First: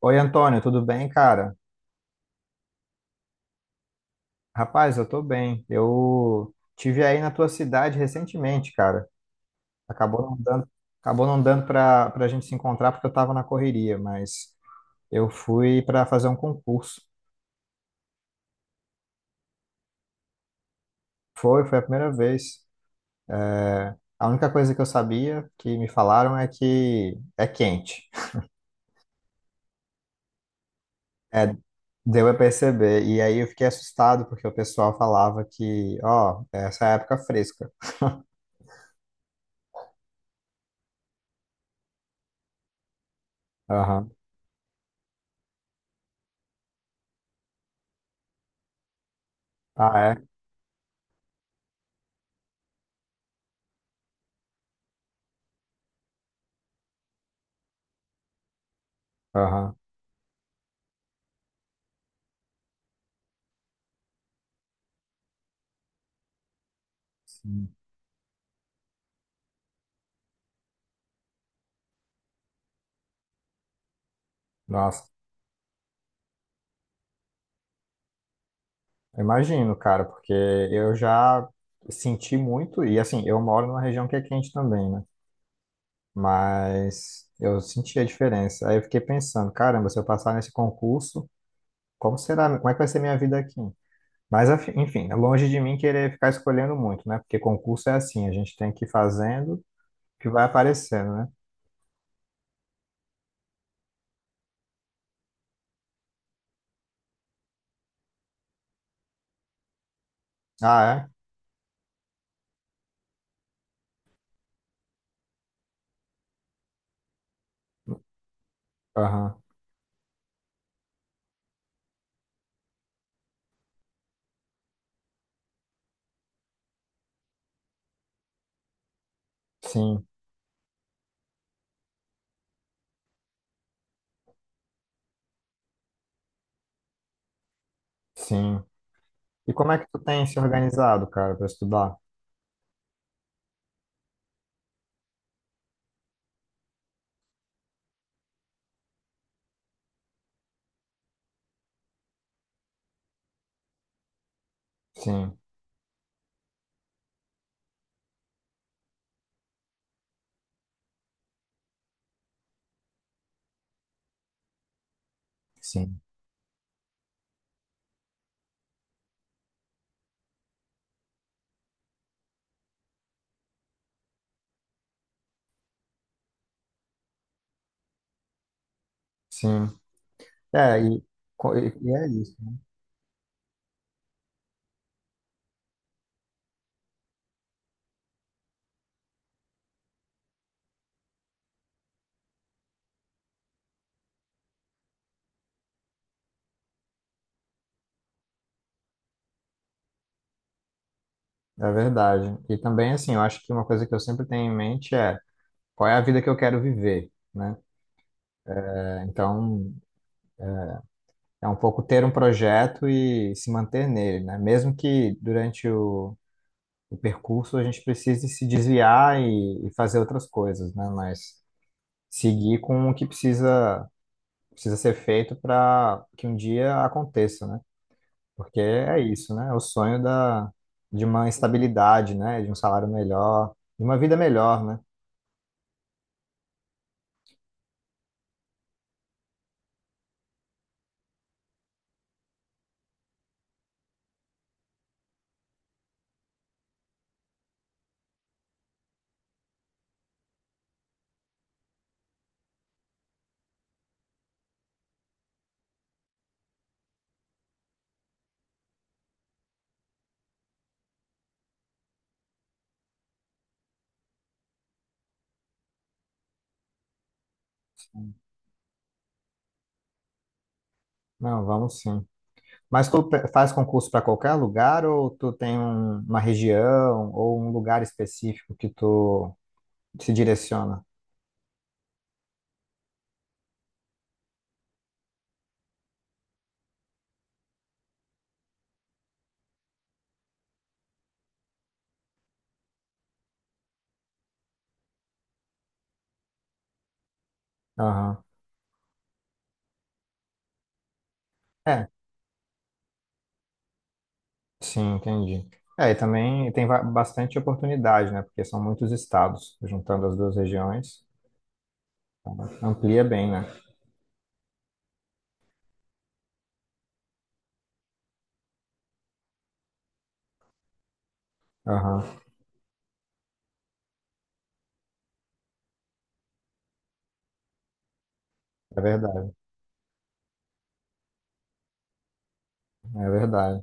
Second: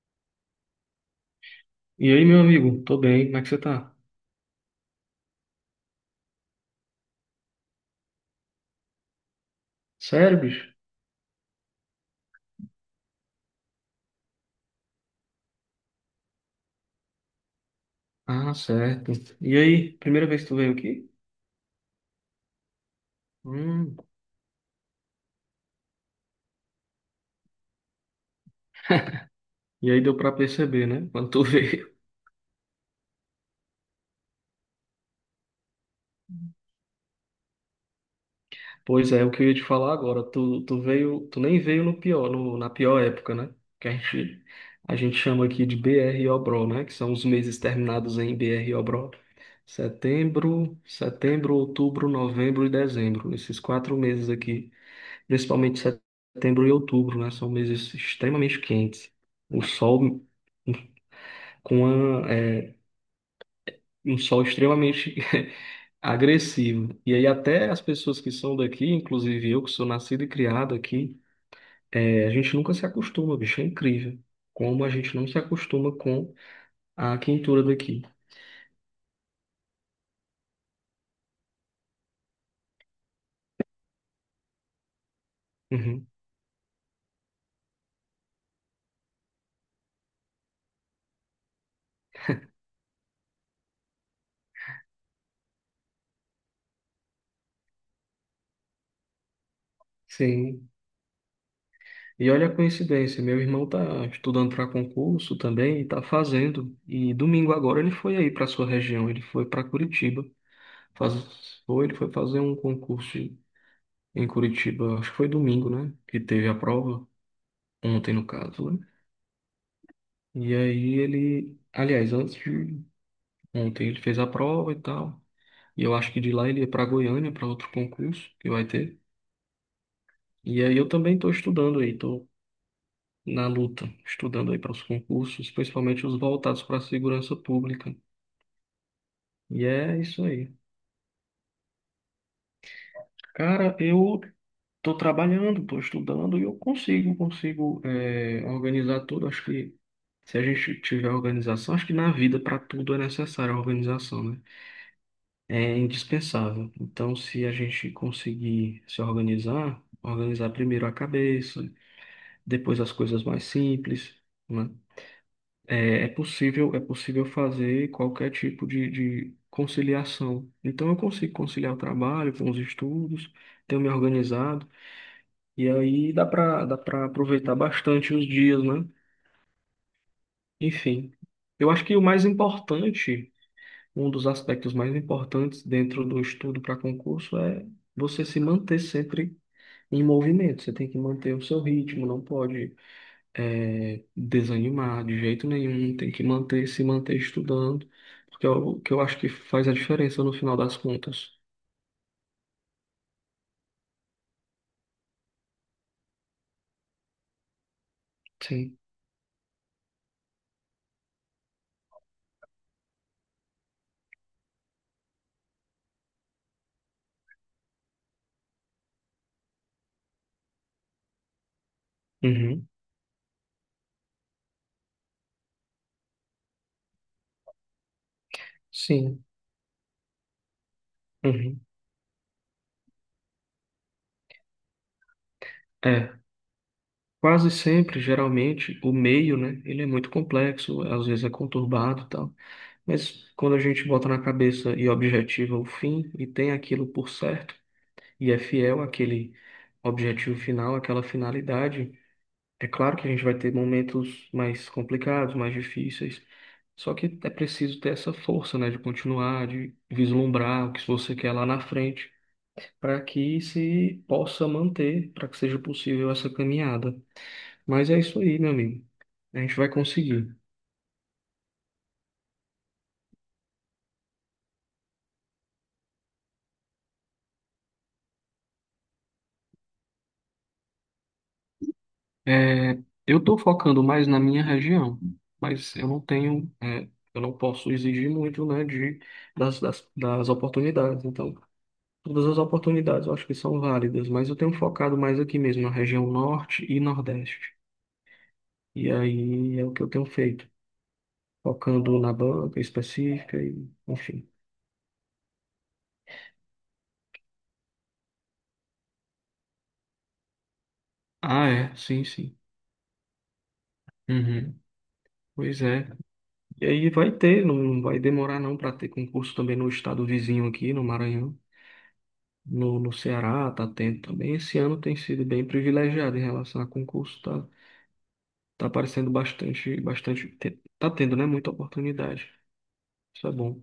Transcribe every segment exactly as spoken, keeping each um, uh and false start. Oi, Antônio, tudo bem, cara? E aí, meu amigo? Tô bem, como é que você tá? Rapaz, eu tô bem. Eu tive aí na tua cidade recentemente, cara. Acabou não Sério, bicho? dando, acabou não dando pra, pra gente se encontrar porque eu tava na correria, mas eu fui pra fazer um concurso. Ah, certo. E aí, primeira vez que tu veio aqui? Foi, foi a primeira vez. Hum, A única coisa que eu sabia que me falaram é que é quente. e aí deu pra perceber, né? Quando tu É, veio. deu a perceber. E aí eu fiquei assustado, porque o pessoal falava que, ó, essa é a época fresca. Pois é, o que eu ia te falar agora, tu, tu veio, tu nem veio no pior, no- na pior época, né? Que a Aham. gente, a gente chama aqui de B R Obró, né? Que são os meses terminados em B R Obró. Ah, é? Setembro, setembro, outubro, novembro e dezembro. Esses quatro meses aqui. Principalmente setembro e outubro, né? São meses extremamente quentes. O Aham. sol com uma, é, um sol extremamente agressivo. E aí Sim. até as pessoas que são daqui, inclusive eu que sou nascido e criado aqui, é, a gente nunca se acostuma, bicho, é incrível. Como a Nossa. gente não se acostuma com a quentura daqui. Imagino, cara, porque eu já senti muito, e assim, eu moro numa região que é quente também, né? Uhum. Mas eu senti a diferença. Aí eu fiquei pensando, caramba, se eu passar nesse concurso, como será, como é que vai ser minha vida aqui? Mas afi- enfim, é longe de mim querer ficar escolhendo muito, né? Porque concurso é assim, a gente tem que ir fazendo o que vai Sim. aparecendo, né? E olha a coincidência, meu irmão tá estudando para concurso também e tá fazendo. E domingo agora ele foi aí para sua região, ele foi para Curitiba. Ah, Faz... Foi, ele foi fazer um concurso em Curitiba, acho que foi domingo, né? Que teve a prova, ontem no caso, né? é? Aham. E aí ele, aliás, antes de ontem ele fez a prova e tal. E eu acho que de lá ele ia para Goiânia para outro concurso que vai ter. Sim, E aí eu também estou estudando aí, estou na luta, estudando aí para os concursos, principalmente os voltados para a segurança pública. sim. E E como é que é tu isso tem se aí. organizado, cara, para estudar? Cara, eu estou trabalhando, estou estudando e eu consigo, consigo é, organizar tudo. Acho que se a gente tiver organização, acho que na vida para tudo é necessária a organização, né? Sim, É indispensável. Então, se a gente conseguir se organizar, organizar primeiro a cabeça, depois as coisas mais simples, né? sim, É, é possível, é possível fazer qualquer tipo de, de conciliação. Então, eu consigo conciliar o trabalho com os estudos, tenho me organizado. E aí dá para dá para aproveitar bastante os dias, né? sim. É, e, Enfim, co- e eu acho e que o é mais isso. importante, um dos aspectos mais importantes dentro do estudo para concurso é você se manter sempre em movimento. Você tem que manter o seu ritmo, não pode eh, desanimar de jeito nenhum. Tem que manter, se manter estudando, porque é o que eu acho que faz a diferença no final das contas. É verdade. E também, assim, eu acho que uma coisa que eu sempre tenho em mente é qual é a vida que eu quero viver, né? Sim. É, então, é um pouco ter um projeto e se manter nele, né? Mesmo que durante o, o percurso a gente precise se desviar e, e fazer outras coisas, né? Mas seguir Uhum. com o que precisa, precisa ser feito para que um dia aconteça, né? Porque é Sim. isso, né? É o sonho da, de uma Uhum. estabilidade, né? De um salário melhor, de uma vida melhor, né? É. Quase sempre, geralmente, o meio, né? Ele é muito complexo, às vezes é conturbado e tal. Mas quando a gente bota na cabeça e objetiva o fim e tem aquilo por certo e é fiel àquele objetivo final, àquela finalidade, é claro que a gente vai ter momentos mais complicados, mais difíceis. Só que é preciso ter essa força, né? De continuar, de vislumbrar o que você quer lá na frente, para que se possa manter, para que seja possível essa caminhada. Mas é Então, isso aí, meu amigo. A gente vai conseguir. não, vamos sim. Mas tu pe- faz concurso para qualquer lugar ou tu tem um- uma região ou um lugar específico que tu se direciona? É, eu estou focando mais na minha região, mas eu não tenho, é, eu não posso exigir muito, né, de, das, das, das oportunidades. Então, todas as oportunidades eu acho que são válidas, mas eu tenho focado mais aqui mesmo, na região norte e nordeste. Aham. E aí é o que eu tenho feito, É, focando na banca específica e, enfim. sim, entendi. É, e também tem va- bastante oportunidade, né? Porque são muitos estados, juntando as duas regiões, Ah, é, sim, sim. amplia bem, né? Uhum. Pois é. E aí vai ter, não vai demorar não para ter concurso também no estado vizinho aqui, no Maranhão, Aham. no, no Ceará, tá tendo também. Esse ano tem sido bem privilegiado em relação a concurso, tá, tá É aparecendo verdade, bastante, bastante, te- tá tendo, né, muita oportunidade. é Isso é verdade. bom.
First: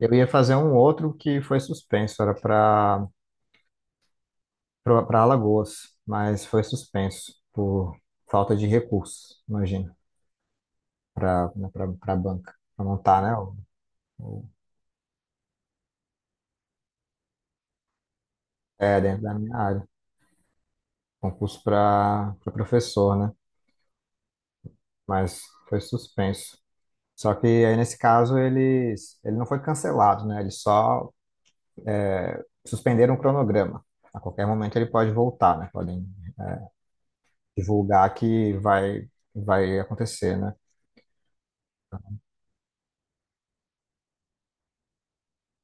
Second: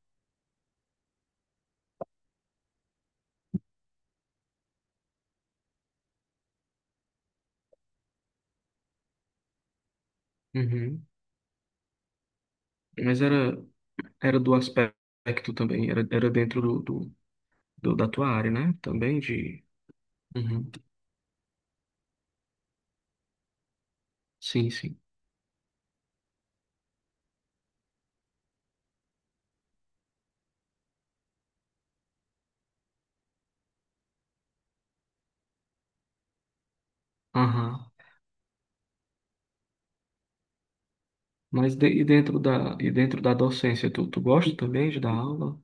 Eu ia fazer um outro que foi suspenso, era para para Alagoas, mas foi suspenso por falta de recursos, imagina. Uhum. para para banca, para montar, Mas né? o- era, era o- do aspecto também, era, era dentro do, do, do- da tua área, né? é, Também dentro da minha de. área. Uhum. Concurso para professor, né? Sim, sim. Mas foi suspenso. Só que aí, nesse caso, eles, ele não foi cancelado, né? Eles só suspenderam o cronograma. A qualquer momento ele pode voltar, né? Podem Aham. divulgar que vai, vai acontecer, né? Mas de- e dentro da, e dentro da docência, tu, tu gosta também de dar aula?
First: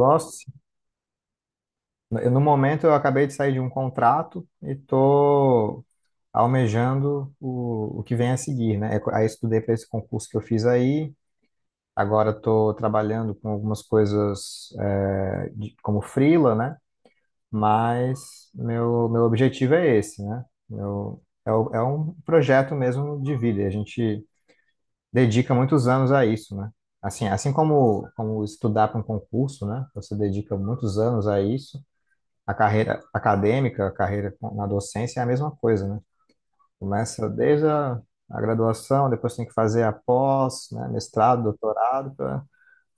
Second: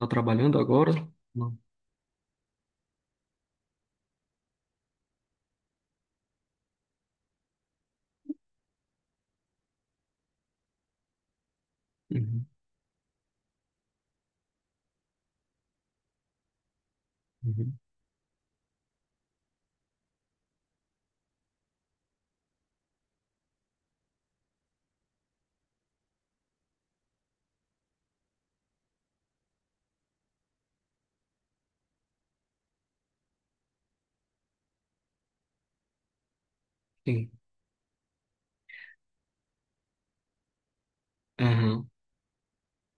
Tá Sim. trabalhando agora? Não. Eu, no momento, eu acabei de sair de um contrato e tô almejando o, o que vem a seguir, né? É, aí eu estudei para esse concurso que eu fiz aí. Agora Uhum, estou trabalhando com algumas coisas é, de- como freela, né? uhum. Mas meu, meu objetivo é esse, né? Meu, é, o- é um projeto mesmo de vida. E a gente dedica muitos anos a isso, né? Assim, assim como, como estudar para um concurso, né? Você dedica muitos anos a isso. A carreira acadêmica, a carreira com- na docência é a mesma coisa, né? Começa Sim. desde a, a graduação, depois tem que fazer a pós, né? Mestrado, Aham, doutorado,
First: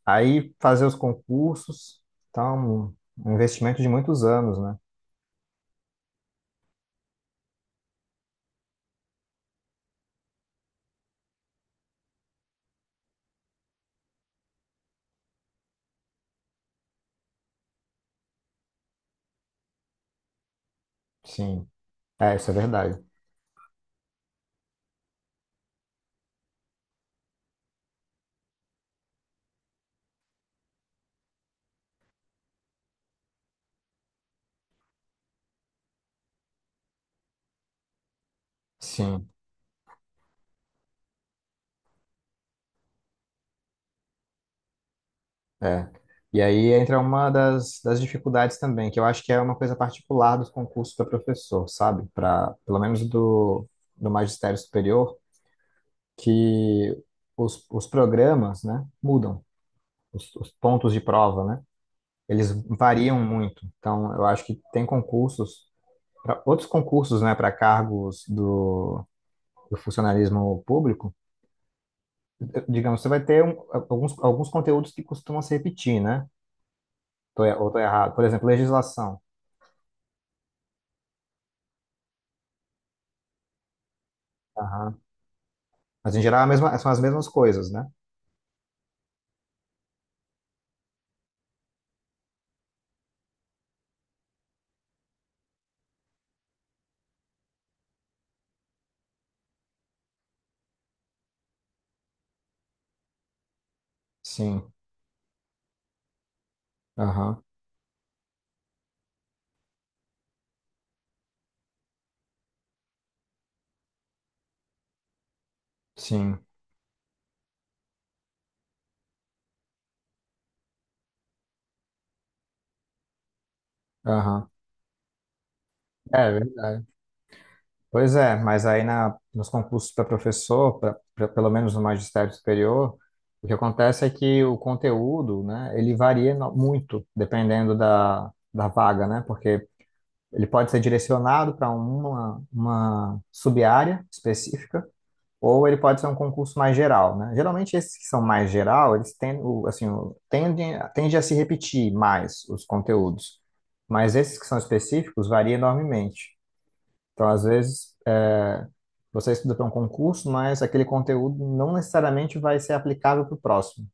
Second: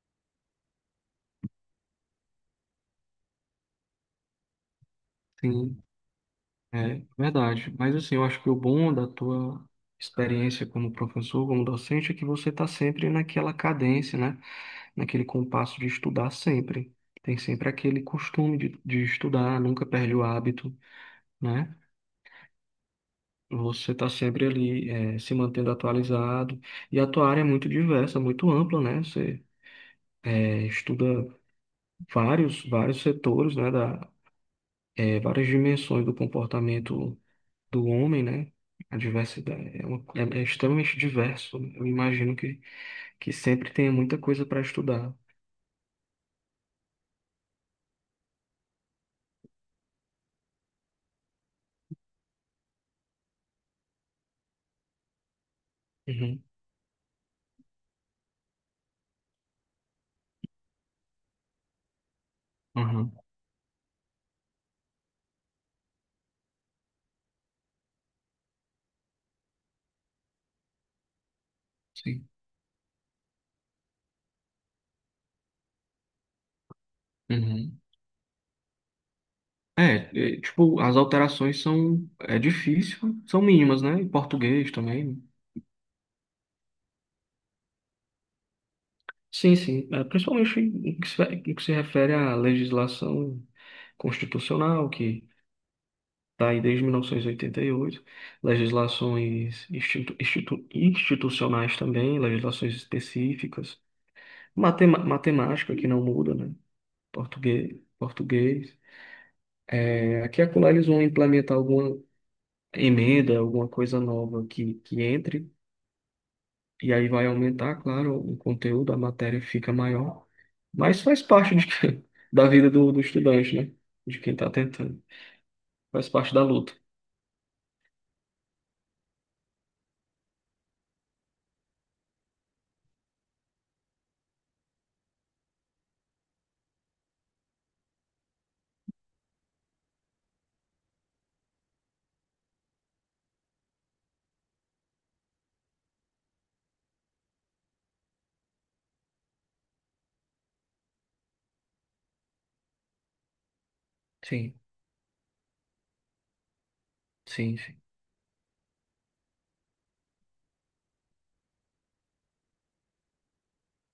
aí fazer os concursos, tá um, um investimento de muitos anos, né? sim, é verdade. Mas assim, eu acho que o bom da tua experiência como professor, como docente, é que você está sempre naquela cadência, né? Naquele compasso de estudar sempre. Tem sempre aquele costume de, de estudar, nunca perde o hábito, Sim, né? é, isso é verdade. Você está sempre ali, é, se mantendo atualizado. E a tua área é muito diversa, muito ampla, né? Você, é, estuda vários, vários setores, né, da, é, várias dimensões do comportamento do homem, né? A Sim, diversidade é, uma- é- é extremamente diverso. Eu imagino que, que sempre tenha muita coisa para estudar. é. E aí entra uma das, das dificuldades também, que eu acho que é uma coisa particular dos concursos para professor, sabe? Para, pelo menos do, do magistério superior, Uhum, que os, os programas, né, mudam, os, os pontos de prova, né? Eles uhum, variam muito. Então, eu acho que tem concursos, pra, outros concursos, né, para cargos do do funcionalismo público, sim. digamos, você vai ter um, alguns, alguns conteúdos que costumam se repetir, né? Tô, er- ou estou Uhum. errado. Por exemplo, legislação. É, é, tipo, as alterações são, é difícil, são mínimas, né? Em português Aham. também. Mas em geral é a mesma- são as mesmas coisas, né? Sim, sim. É, principalmente no que se, no que se refere à legislação constitucional, que tá aí desde mil novecentos e oitenta e oito legislações institu- institu- institucionais também, legislações específicas. Sim. Matema- matemática que não muda, né? Aham. Português, português. É, aqui e acolá eles vão implementar alguma emenda, alguma coisa nova que, que entre, Sim. e aí vai aumentar, claro, o conteúdo, a matéria fica maior, mas faz parte de que- da vida do, do estudante, né? De quem está Aham. tentando. Faz É parte da luta. verdade. Pois é, mas aí na, nos concursos para professor, pra, pra- pelo menos no magistério superior, o que acontece é que o conteúdo, né, ele varia no- muito dependendo da, da vaga, né? Porque ele pode ser direcionado para uma, uma sub-área específica, ou ele pode ser um concurso mais geral, né? Geralmente esses que são mais geral, eles tendem, assim, o- tendem, a se repetir mais os conteúdos, mas esses que Sim, são específicos variam enormemente. Então, às sim, sim. vezes, é, você estuda para um concurso, mas aquele conteúdo não necessariamente vai ser aplicável para o próximo.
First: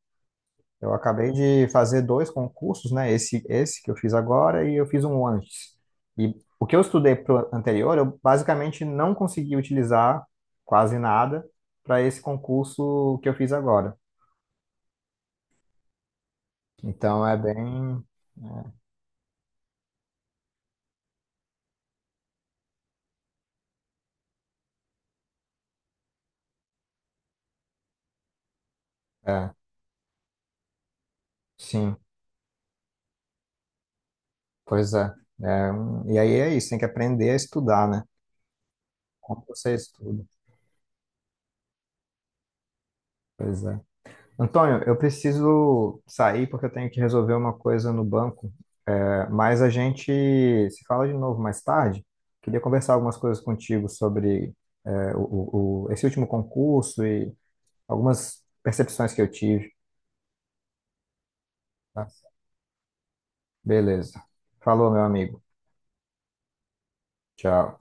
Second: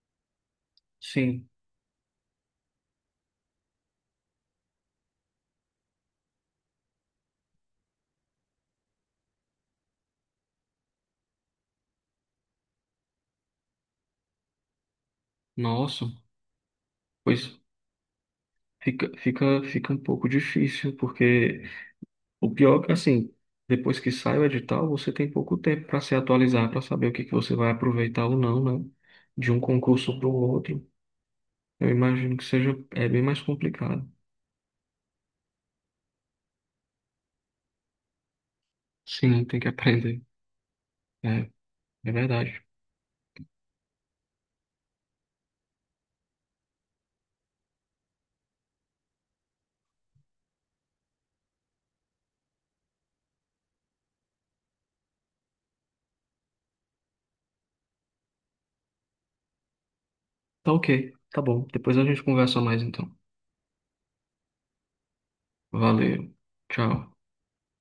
Eu acabei Sim. de fazer dois concursos, né? Esse, esse que eu fiz agora e eu fiz um antes. E o que eu estudei pro anterior, eu basicamente não consegui utilizar quase nada para esse concurso que eu fiz agora. Nossa. Então é Pois bem, fica, fica, fica um pouco difícil, porque o pior é que, assim, depois que sai o edital, você tem pouco tempo para se atualizar, para saber o que que você vai aproveitar ou não, né? De é, um concurso para o outro. Eu sim, imagino que seja, é bem mais complicado. pois é. É um- e aí é isso, tem que aprender a estudar, né? Como Sim, tem que você aprender. estuda, É, é verdade. pois é. Antônio, eu preciso sair porque eu tenho que resolver uma coisa no banco. Mas a gente se fala de novo mais tarde. Queria conversar algumas coisas contigo sobre eh, o, o- o- esse último concurso e algumas percepções que eu tive, Tá ok, tá bom. Depois a tá? gente conversa mais então. Beleza. Falou, meu amigo. Valeu. Tchau. Tchau.